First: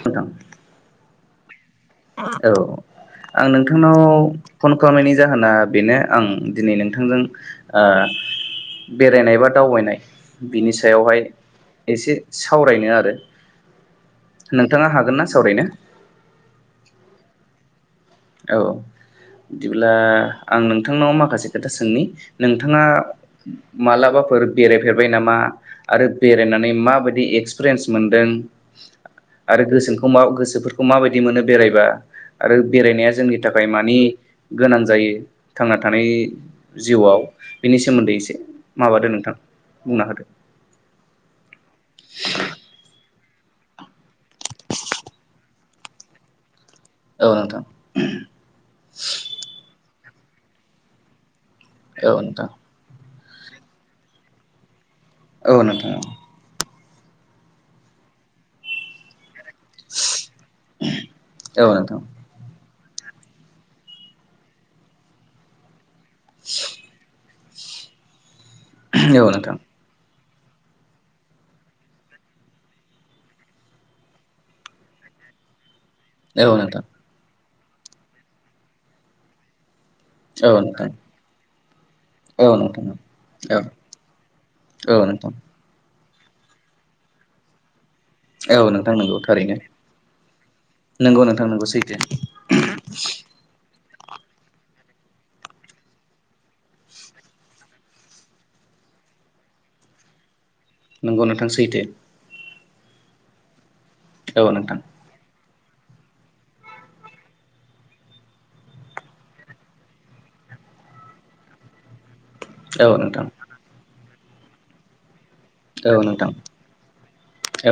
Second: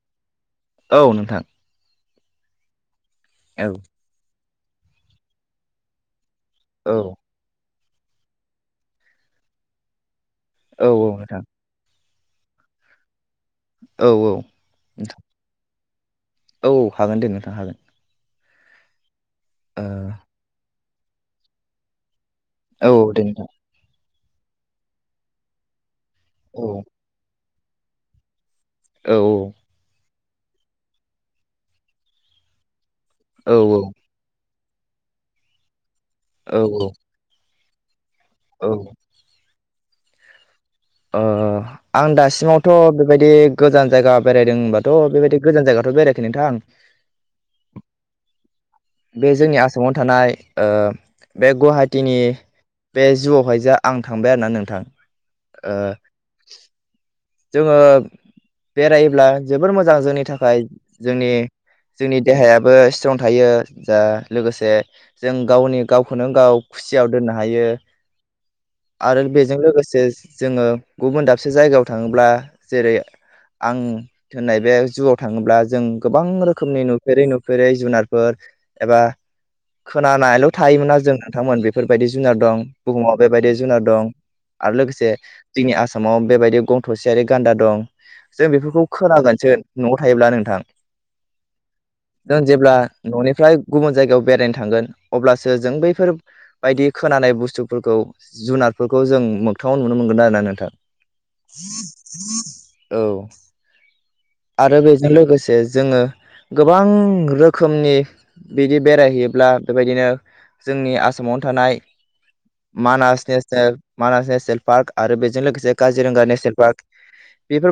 नोंथां । औ नोंथां। औ आं औ नोंथांनाव फन खालामनायनि जाहोना बेनो आं दिनै औ नोंथांजों ओ बेरायनाय बा दावबायनाय बिनि औ औ सायावहाय नोंथां एसे सावरायनो आरो। औ औ नोंथाङा हागोन नोंथां ना सावरायनो? औ हागोन दे नोंथां हागोन। औ बिदिब्ला ओ आं नोंथांनाव माखासे खोथा सोंनि नोंथाङा औ दे नोंथां मालाबाफोर बेरायफेरबाय नामा आरो औ बेरायनानै माबायदि एक्सपिरियेन्स मोनदों औ आरो गोसोखौ मा गोसोफोरखौ माबायदि मोनो बेरायबा आरो बेरायनाया जोंनि औ थाखाय मानि गोनां जायो थांना थानाय औ जिउआव बेनि सोमोन्दै एसे औ माबादो नोंथां बुंना होदो। ओ आं दासिमावथ' बेबायदि गोजान जायगा बेरायदों होनबाथ' बेबायदि गोजान जायगाथ' बेरायाखै नोंथांं औ नोंथां बे जोंनि आसामाव थानाय ओ बे औ गुवाहाटिनि नोंथां बे जुआवहायजा आं थांबाय आरो ना नोंथां। औ नोंथां। जोंङो बेरायोब्ला जोबोर मोजां जोंनि थाखाय जोंनि औ नोंथां औ जोंनि देहायाबो स्त्रं थायो जा लोगोसे जों गावनि गावखौनो गाव खुसियाव दोननो हायो आरो नोंथां बेजों लोगोसे जोंङो गुबुन दाबसे जायगायाव थाङोब्ला जेरै आं दोननाय बे जुआव थांङोब्ला जों गोबां औ नोंथां रोखोमनि नुफेरै नुफेरै जुनारफोर एबा खोनानायल औ नोंथां थायोमोन आरो जों नोंथांमोन बेफोरबायदि जुनार औ दं बुहुमाव बेबायदि नोंथां औ जुनार दं आरो औ लोगोसे नोंथां जोंनि आसामाव बेबायदि गं थसेयारि गान्दा दं जों औ बेफोरखौ नोंथां नंगौ खोनागोनसो थारैनो नआव थायोब्ला नोंथां नंगौ नोंथां नंगौ सैथो जों जेब्ला ननिफ्राय गुबुन जायगायाव बेरायनो थांगोन अब्लासो जों बैफोरबायदि खोनानाय बुस्थुफोरखौ जुनार फोरखौ जों मोगथांङाव नुनो मोनोन आरोना नोंथां नोंगौ नोंथां सैथो औ औ नोंथां आरो बेजों लोगोसे जोंङो गोबां रोखोमनि बिदि बेरायहैयोब्ला बेबायदिनो जोंनि आसामावनो थानाय औ नोंथां मानास नेनेल मानास नेसनेल पार्क आरो बेजों लोगोसे औ काजिरंगा नोंथां नेसनेल पार्क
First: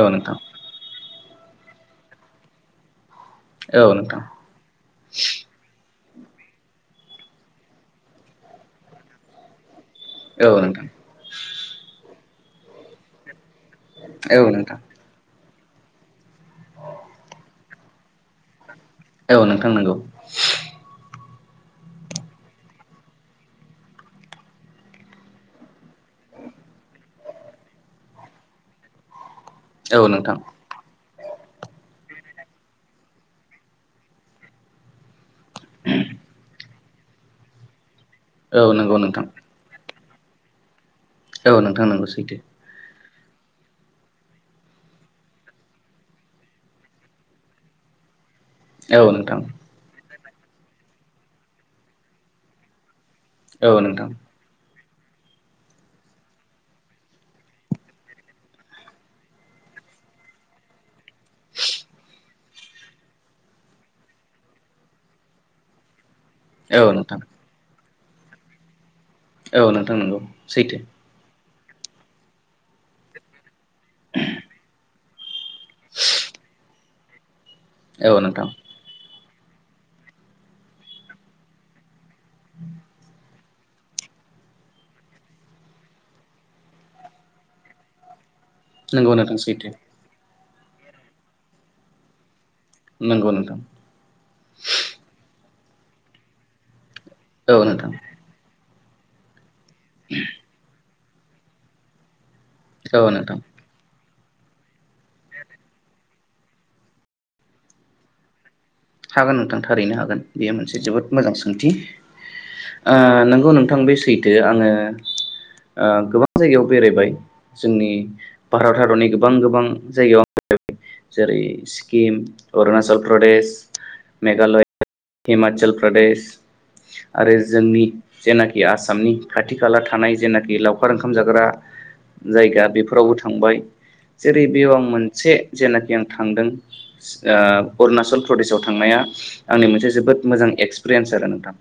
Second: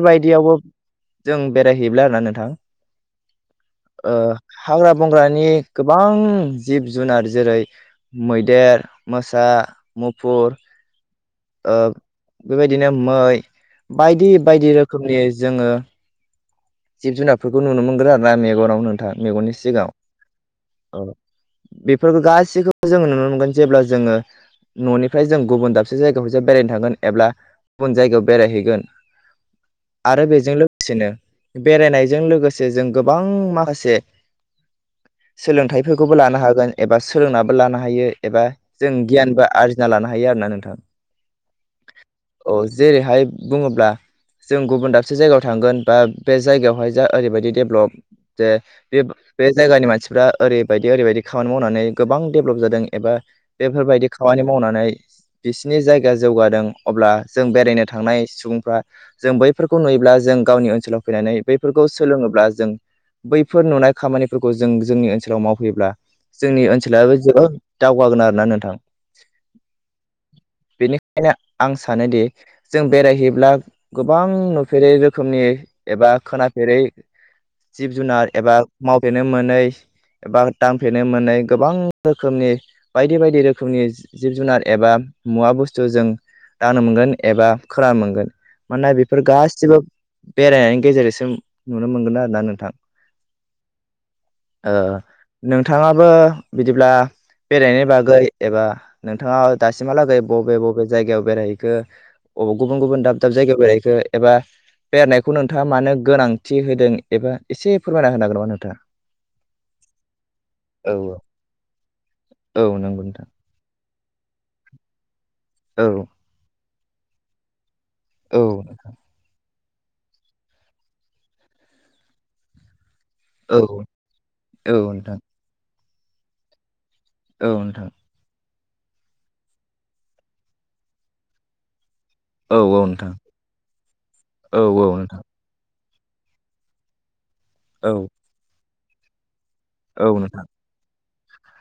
औ नोंथां औ नोंथां जों बेरायहैब्ला आरोना नोंथां औ ओ नोंथां हाग्रा बंग्रानि गो- बां जिब जुनार जेरै मैदेर मोसा मुफुर औ नोंथां ओ बेबायदिनो मै बायदि बायदि नोंथां रोखोमनि जोंङो जिब जुनारफोरखौ नुनो मोनगोन आरो ना मेगनाव नोंथां औ मेगननि नोंथां सिगांङाव नंगौ औ बेफोरखौ गासैखौबो जोंङो नुनो मोनगोन जेब्ला जोंङो ननिफ्राय जों गुबुन दाबसे जायगाहावजा बेरायनो थांगोन एब्ला गुबुन जायगायाव बेरायहैगोन औ आरो नोंथां बेजों लोगोसेनो बेरायनायजों लोगोसे जों गोबां माखासे सोलोंथाइफोरखौबो लानो हागोन एबा सोलोंनाबो लानो हायो एबा औ जों नंगौ नोंथां गियानबो आरजि ना लानो हायो आरो ना नोंथां औ नोंथां नोंगौ सैथो बुंङोब्ला जों गुबुन दाबसे जायगायाव थांगोन बा बे जायगायावहाय जा ओरैबायदि डेभलप जे औ बे नोंथां बे जायगानि मानसिफ्रा ओरैबायदि ओरैबायदि खामानि मावनानै गोबां डेभेलप जादों एबा औ नोंथां बेफोरबायदि खामानि मावनानै बिसिनि जायगा जौगादों अब्ला जों बेरायनो थांनाय सुबुंफ्रा जों बैफोरखौ नुयोब्ला ब्ला जों गावनि ओनसोलाव फैनानै बेफोरखौ सोलोंङोब्ला जों बैफोर नुनाय खामानिफोरखौ जों जोंनि ओनसोलाव मावफैयोब्ला जोंनि औ ओनसोलाबो नोंथां जोबोद दावगागोन आरोना नोंथां औ नोंथां नंगौ सैथो बेनिखायनो आं सानोदि जों बेरायहैयोब्ला गोबां नुफेरै रोखोमनि एबा खोनाफेरै जिब औ जुनार नोंथां एबा मावफेरनो मोनै एबा दांफेरनो मोनै गोबां रोखोमनि बायदि बायदि रोखोमनि जिब जुनार एबा मुवा बुस्थु जों दांनो मोनगोन एबा खोनानो मोनगोन मानोना नंगौ बेफोर नोंथां सैथो गासिबो बेरायनायनि गेजेरजोंसो नुनो मोनगोन आरोना नोंथां नोंगौ नोंथां ओ नोंथाङाबो बिदिब्ला औ बेरायनायनि नोंथां बागै एबा नोंथाङा दासिमहालागै बबे बबे जायगायाव बेरायहैखो अब गुबुन गुबुन औ दाब दाब नोंथां जायगायाव बेरायहैखो एबा बेरायनायखौ नोंथाङा मानो गोनांथि होदों एबा एसे फोरमायना होनागोन नामा नोंथाङा हागोन नोंथां थारैनो हागोन बेयो मोनसे जोबोद हागोन मोजां सोंथि ओ नामा नोंथाङा? नोंगौ नोंथां बे सैथो आङो औ ओ गोबां जायगायाव बेरायबाय जोंनि औ भारत हादरनि गोबां गोबां जायगायाव जेरै सिक्किम अरुणाचल प्रदेश औ मेघालय नंगौ नोंथां हिमाचल प्रदेश आरो जोंनि जेनाखि दि आसामनि खाथि खाला थानाय जेनाखि लावखार ओंखाम जाग्रा औ नोंथां औ नोंथां औ जायगा औ नोंथां बेफोरावबो थांबाय जेरै औ बेयाव आं मोनसे जेनाखि आं थांदों ओ अरूणाचल प्रदेश आव थांनाया आंनि मोनसे औ जोबोद नोंथां मोजां एक्सपिरियेन्स आरो नोंथां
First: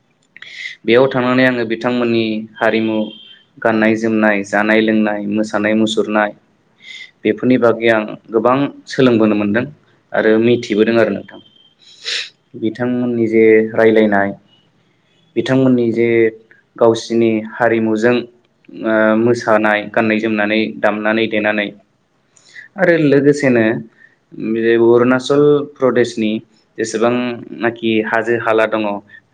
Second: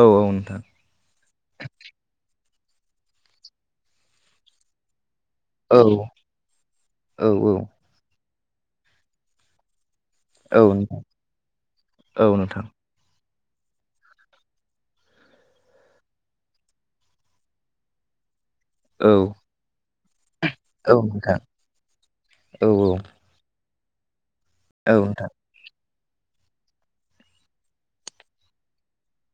औ नोंथां औ नोंथां बेयाव थांनानै आङो बिथांमोननि हारिमु गाननाय जोमनाय जानाय लोंनाय मोसानाय औ मुसुरनाय औ बेफोरनि बागै आं गोबां सोलोंबोनो मोनदों आरो मिथिबोदों आरो नोंथां औ नोंथां बिथांमोननि जे रायलायनाय बिथांमोननि जे गावसिनि हारिमुजों औ ओ मोसानाय गाननाय जोमनानै औ दामनानै नोंथां देनानै औ आरो लोगोसेनो बे औ नोंथां उरणाचल प्रदेशनि जेसेबां नाखि हाजो हाला दङ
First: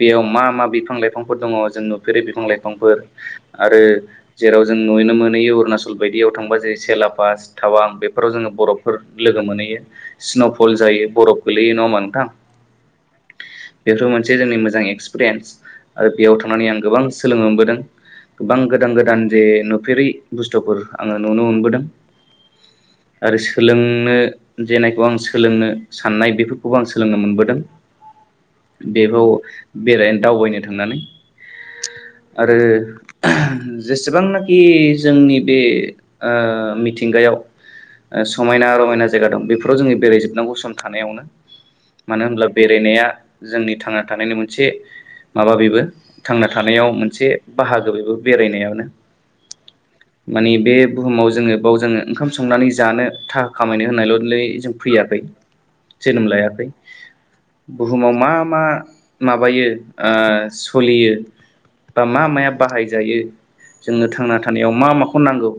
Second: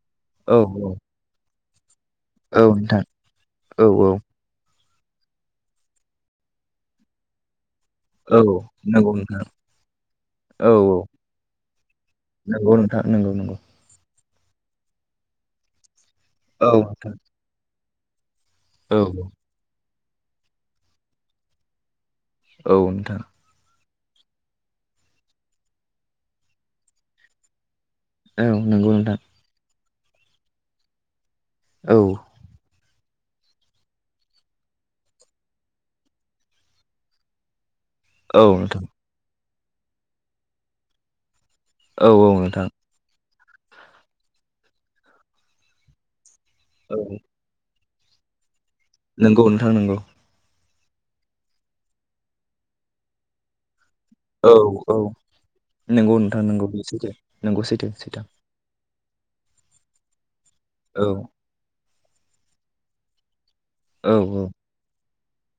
बेयाव मा मा औ औ बिफां लाइफांफोर दङ जों फोरि बिफां औ नोंथां लाइफांफोर आरो औ जेराव जों नुयनो मोनहैयो उरणाचल बायदियाव थांबा जेरै सेलापास थावां बेफोराव औ जोङो बरफोर नंगौ लोगो नोंथां मोनहैयो स्नफल जायो बरफ गोलैयो नङा ओमबा नोंथां नोंगौ नोंथां नंगौ नंगौ बेफोर मोनसे जोंनि मोजां एक्सपिरेन्स आरो बेयाव थांनानै औ आं गोबां नोंथां सोलों मोनबोदों गोबां गोदान औ गोदान जे नुफेरै बुस्थुफोर आङो नुनो मोनबोदों औ नोंथां आरो सोलों आंनो जेनायखौ आं सोलोंनो साननाय बेफोरखौबो आं सोलोंनो मोनबोदों औ नोंगौ नोंथां बेरायनो दावबायनो थांनानै औ आरो जेसेबांनाखि जोंनि बे ओ मिथिंगायाव ओ औ समायना नोंथां रमायना जायगा दं बेफोराव जोङो बेरायजोबनांगौ सम थानायावनो औ औ नोंथां एआ जोंनि थांना थानायनि मोनसे माबा बेबो थांना थानायाव मोनसे बाहाग ओ बेबो बेरायनायानो नोंगौ नोंथां नोंगौ बुहुमाव जोङो बाव जोङो ओंखाम संनानै जानो थाखा खामायनो होनायललै औ जों औ फैयाखै नंगौ जोनोम नोंथां लायाखै नंगौ बे सैथो नंगौ सैथो बुहुमाव सैथाम मा मा माबायो ओ औ सलियो बा मा माया बाहायजायो जोंनो औ थांना औ थानायाव मा माखौ नांगौ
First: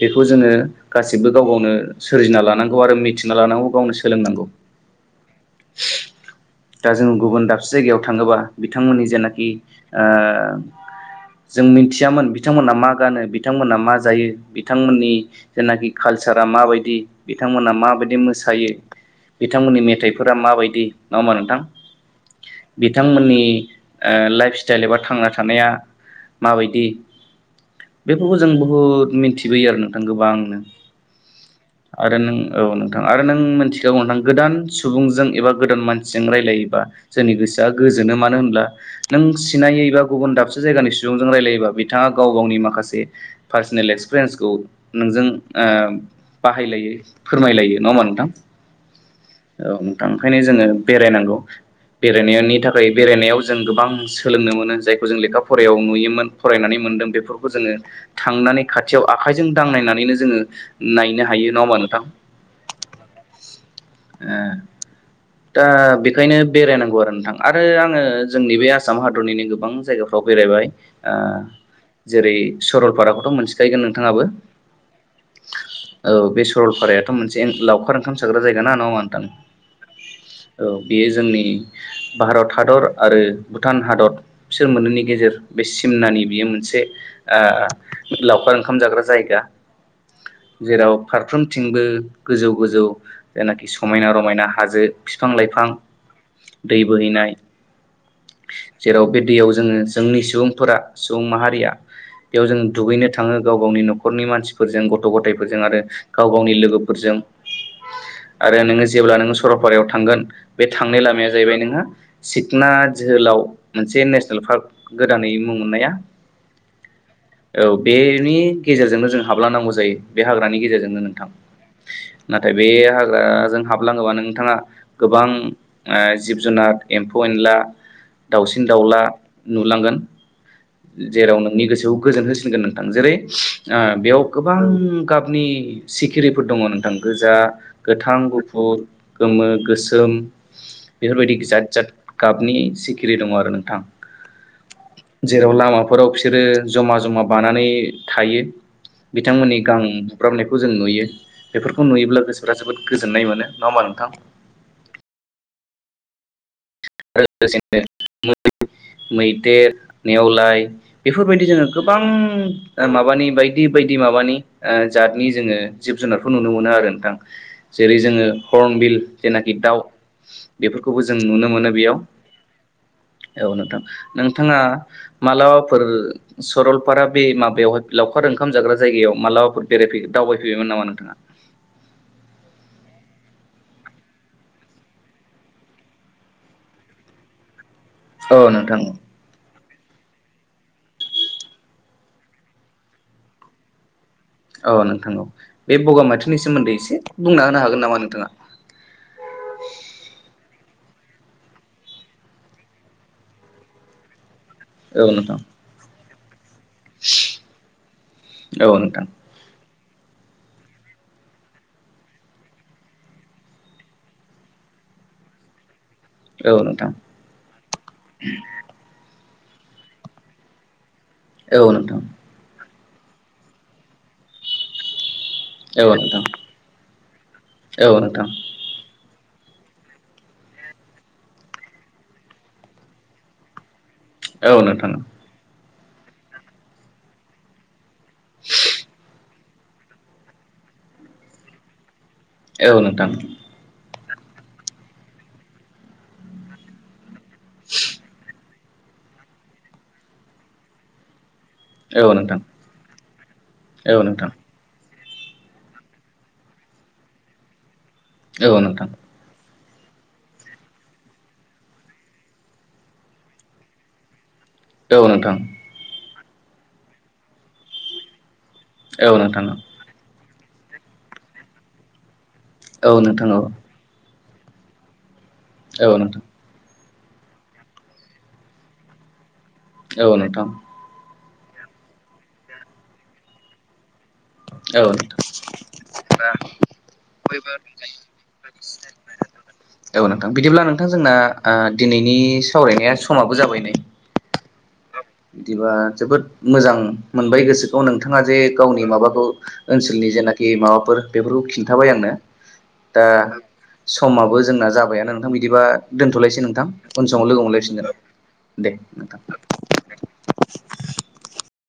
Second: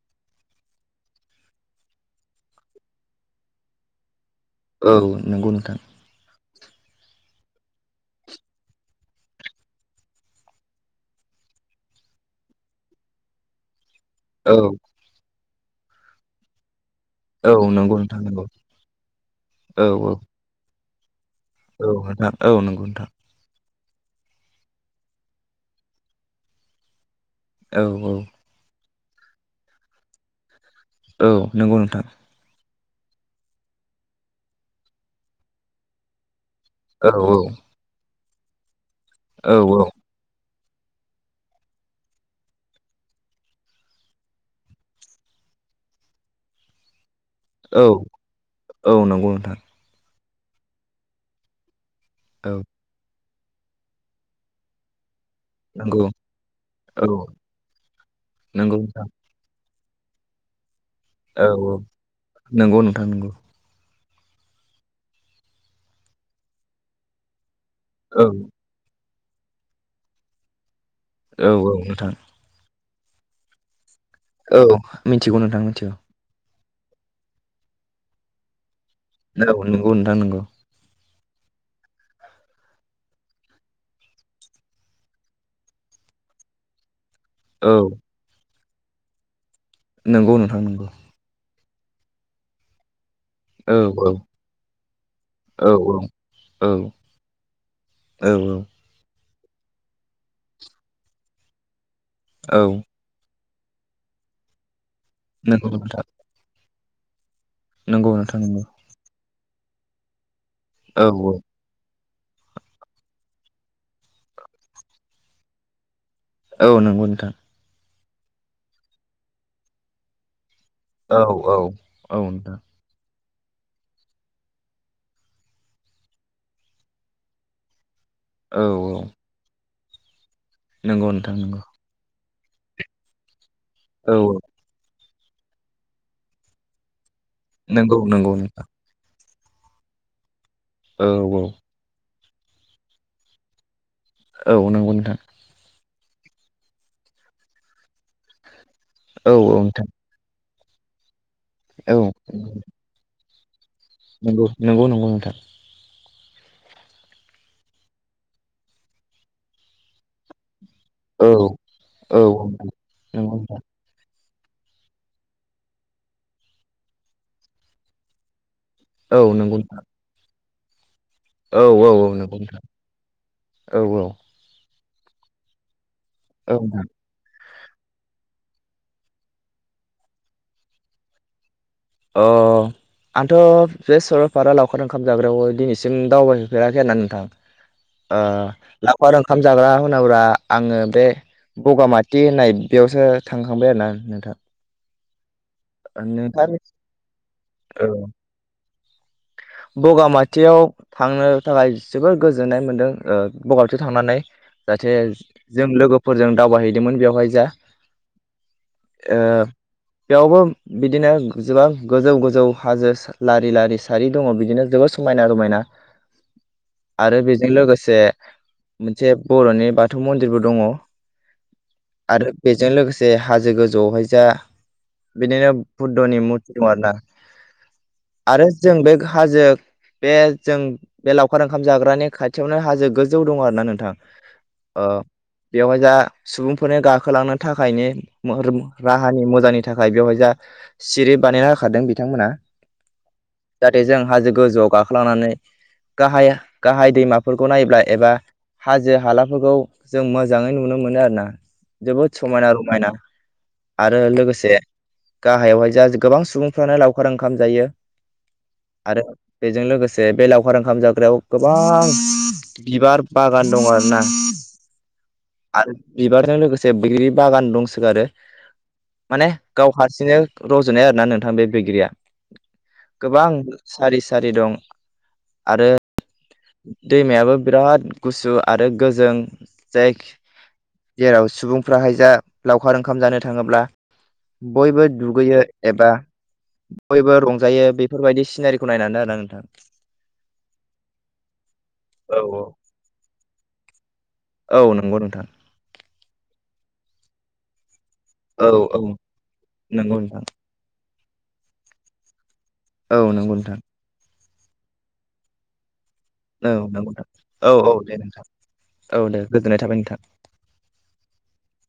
बेखौ जोङो गासिबो गाव गावनो सोरजिना लानांगौ आरो मिथिना लानांगौ गावनो सोलोंनांगौ औ नोंगौ नोंथां दा जोङो गुबुन दाबसे जायगायाव थाङोबा बिथांमोननि जेनाखि ओ जों मिथियामोन बिथांमोना मा गानो बिथांमोना मा जायो औ बिथांमोननि जेनाखि कालसारा माबायदि औ बिथांमोना नंगौ माबायदि नोंथां नंगौ मोसायो बिथांमोननि औ औ मेथाइफोरा माबायदि नङा होमा नोंथां औ नोंथां औ नंगौ नोंथां बिथांमोननि ओ लाइफ स्टाइल एबा थांना थानाया माबायदि औ औ बेफोरखौ जों बुहुद मिथिबोयो आरो नोंथां गोबांनो औ नंगौ नोंथां नोथां आरो नों मिथिखागौ नोंथां गोदान सुबुंजों एबा गोदान मानसिजों रायलायो बा औ जोंनि गोसोआ मानो होनब्ला नों औ सिनायै बा‌ गुबुन‌ दाबसे जायगानि सुबुंजों रायलायोबा बिथाङा गाव गावनि माखासे पार्सनेल एक्सपिरेनसखौ नोंजों ओ बाहाय लायो फोरमाय लायो औ नङा होनबा नोंथां? औ नंगौ नोंथां औ नोंथां। ओंखायनो जोङो बेरायनांगौ औ बेरायनायनि थाखाय बेरायनायाव जों गोबां सोलोंनो मोनो जाय जों लेखा फरायाव नंगौ नुयोमोन फरायनानै औ मोनदों बेफोरखौ जोङो थांनानै नंगौ खाथियाव नोंथां आखाइजों दांनायनानै जोङो नायनो हायो औ नङा औ होनबा नोंथां नंगौ नोंथां नंगौ दा बेखायनो बेरायनांगौ आरो नोंथां आरो आङो औ जोंनि बे आसाम हादरनिनो गोबां जायगाफ्राव बेरायबाय। ओ औ औ नोंथां जेरै सरलपाराखौथ' मोनथिखायगोन नों- नोंथांआबो औ मिथिगौ नोंथां मिथिगौ औ बेस- सरलपारायाथ' मोनसे लावखार ओंखाम जाग्रा जायगाना नङा होनबा औ नंगौ नोंथां नंगौ जोंनि भारत हादर आरो भुटान हादर बिसोर मोनैनि गेजेर बे सिमनानि- नै बेयो मोनसे औ लावखार ओंखाम जाग्रा जायगा नंगौ नोंथां नंगौ जेथिंबो गोजौ गोजौ जायनाखि औ समायना औ रमायना हाजो बिफां औ लाइफां दै बोहैनाय औ-औ जेराव बे दैयाव जोङो जोंनि सुबुंफोरा सुबुं माहारिया बेयाव जों औ दुगैनो थाङो‌ गाव गावनि न'खरनि मानसिफोरजों गथ' गथाइफोरजों नंगौ आरो नोंथां गाव गावनि लोगोफोरजों नंगौ नोंथां आरो नंगौ नोङो जेब्ला नोङो सरलपारायाव थांगोन बे थांनाय औ लामाया जाहैबाय नोंहा सिकना जोहोलाव मोनसे नेसनेल पार्क गोदानै मुं मोननाया। औ नंगौ नोंथां। औ बेनि गेजेरजोंनो जों हाबलांनांगौ जायो बे हाग्रानि गेजेरजोंनो औ नोंथां औ औ ना नोंथां हागाजों हाबलाङोबा नोंथाङा गोबां ओ जिब जुनार एम्फौ एनला औ दावसिन दावला औ नुलांगोन। नंगौ नोंथां जेराव नंगौ नोंनि गोसोखौ गोजोन होसिनगोन नोंथां जेरै ओ औ बेयाव गोबां गाबनि सिखिरिफोर दंङो नोंथां, गोजा, नंगौ गोथां, नंगौ नोंथां गुफुर गोमो, गोसोम औ बेफोरबायदि औ जाद जाद गाबनि सिखिरि दङ आरो नोंथां। औ नंगौ नोंथां। न'राव बिसोरो जमा जमा बानानै थायो औ औ बिथांमोननि गां नोंथां हब्रामनाय खौ जों नुयो बेफोरखौ औ नुयोब्ला गोसोफा जोबोद गोजोननाय मोनो नङा होमबा नोंथां नंगौ, नंगौ नंगौ नोंथां। आरो लोगोसेनो मै मैदेर नेवलाय औ बेफोरबायदि जोंङो गोबां औ नोंथां ओ माबानि नंगौ नोंथां बायदि बायदि माबानि ओ जातनि जोंङो जिब जुनारखौ नुनो मोनो आरो नोंथां, जेरै जोंङो हर्नबिल औ जेनाखि नंगौ दाव नोंथां बेफोरखौबो जों नुनो औ मोनो औ बेयाव, नंगौ नोंथां औ नोंथां, नोंथांङा मालाबाफोर औ नोंथां सरलपारा बे माबा बेवहाय लावखार ओंखाम जाग्रा जायगायाव मालाबाफोर बेरायफै दावबायहैबायमोन नामा नोंथाङा? ओ आंथ' बे सरलपारा लावखार ओंखाम जाग्रायाव दिनैसिम दावबायहैफेराखै आरो ना नोंथां ओ औ नोंथां लावखार ओंखाम जाग्रा सोरनावा आङो बे बगामाथि होननाय बेयावसो थांखांबाय आरोना नोंथां औ नोंथां औ नोंथां, बे बगामाथिनि नोंथां सोमोन्दै एसे बुंना होनो हागोन नामा औ नोंथाङा? [inaudible] बगामाथियाव थांनो थाखाय जोबोर गोजोननाय मोनदों ओ बगामाथियाव थांनानै जाहाथे औ नोंथां जों लोगोफोरजों दावबायहैदोंमोन बेवहाय जा औ नोंथां अ बेयावबो बिदिनो जोबां गोजौ गोजौ हाजो लारि लारि सारि दङ बिदिनो जोबोद समायना रमायना। औ नोंथां आरो बेजों लोगोसे मोनसे बर'नि बाथौ मन्दिरबो दङ' । औ नोंथां आरो बेजों लोगोसे हाजो गोजौआवहाय जा बिदिनो औ बुद्धनि नोंथां मुरति दं आरो ना औ नोंथां आरो जों बे हाजो। बे जों बे लावखार ओंखाम जाग्रानि खाथियावनो हाजो गोजौ दङ आरो ना नोंथां औ ओ नोंथां। बेवहाय जा सुबुंफोरनो गाखोलांनो थाखाय मरुम राहानि मो नि थाखाय बेवहाय जा सिरि बानायना होखादों । औ नोंथां। जाहाथे जों हाजो गोजौआव गाखोलांनानै गाहाय-गाहाय दैमाफोरखौ नायोब्ला एबा हाजो हालाफोरखौ जों मोजाङै नुनो मोनो आरो ना । औ जोबोद नोंथां समायना रमायना आरो औ नोंथां लोगोसे गाहायावहाय जा गोबां सुबुंफ्रानो लावखार ओंखाम जायो । औ नोंथां। बेजों लोगोसे बे लावखार ओंखाम जाग्रायाव गोबां बिबार बागान दं आरो ना । औ नोंथां। बिबारजों लोगोसे बैग्रि बागान दंसोगारो औ माने नोंथां गाव हारसिंनो रज'नाय आरोना नोंथां बे बैग्रिया औ गोबां नोंथां औ सारि-सारि दं आरो औ नोंथां दैमायाबो बिराद गुसु आरो गोजों जाय जेराव सुबुंफ्राहाय जा लावखार ओंखाम जानो थाङोब्ला औ बयबो नोंथां दुगैयो एबा बयबो रं- जायो बेफोरबायदि सिनारिखौ नायनानै आरो नोंथां औ नोंथां बिदिब्ला नोंथां जोंना अ दिनैनि औ सावरायनाया समाबो जाबाय नै औ नंगौ नोंथां बिदिबा जोबोद मोजां मोनबाय गोसो नोंथाङा जे औ गावनि औ माबाखौ नंगौ ओनसोलनि नोंथां जेनाखि माबाफोर बेफोरखौ खिन्थाबाय आंनो दा औ नंगौ नोंथां समाबो जोंना जाबायानो नोंथां बिदिबा दोन्थ'लायसै औ नोंथां नंगौ उन समाव लोगो औ औ हमलायसिनो दे नोंथां दे औ दे नोंथां [inaudible]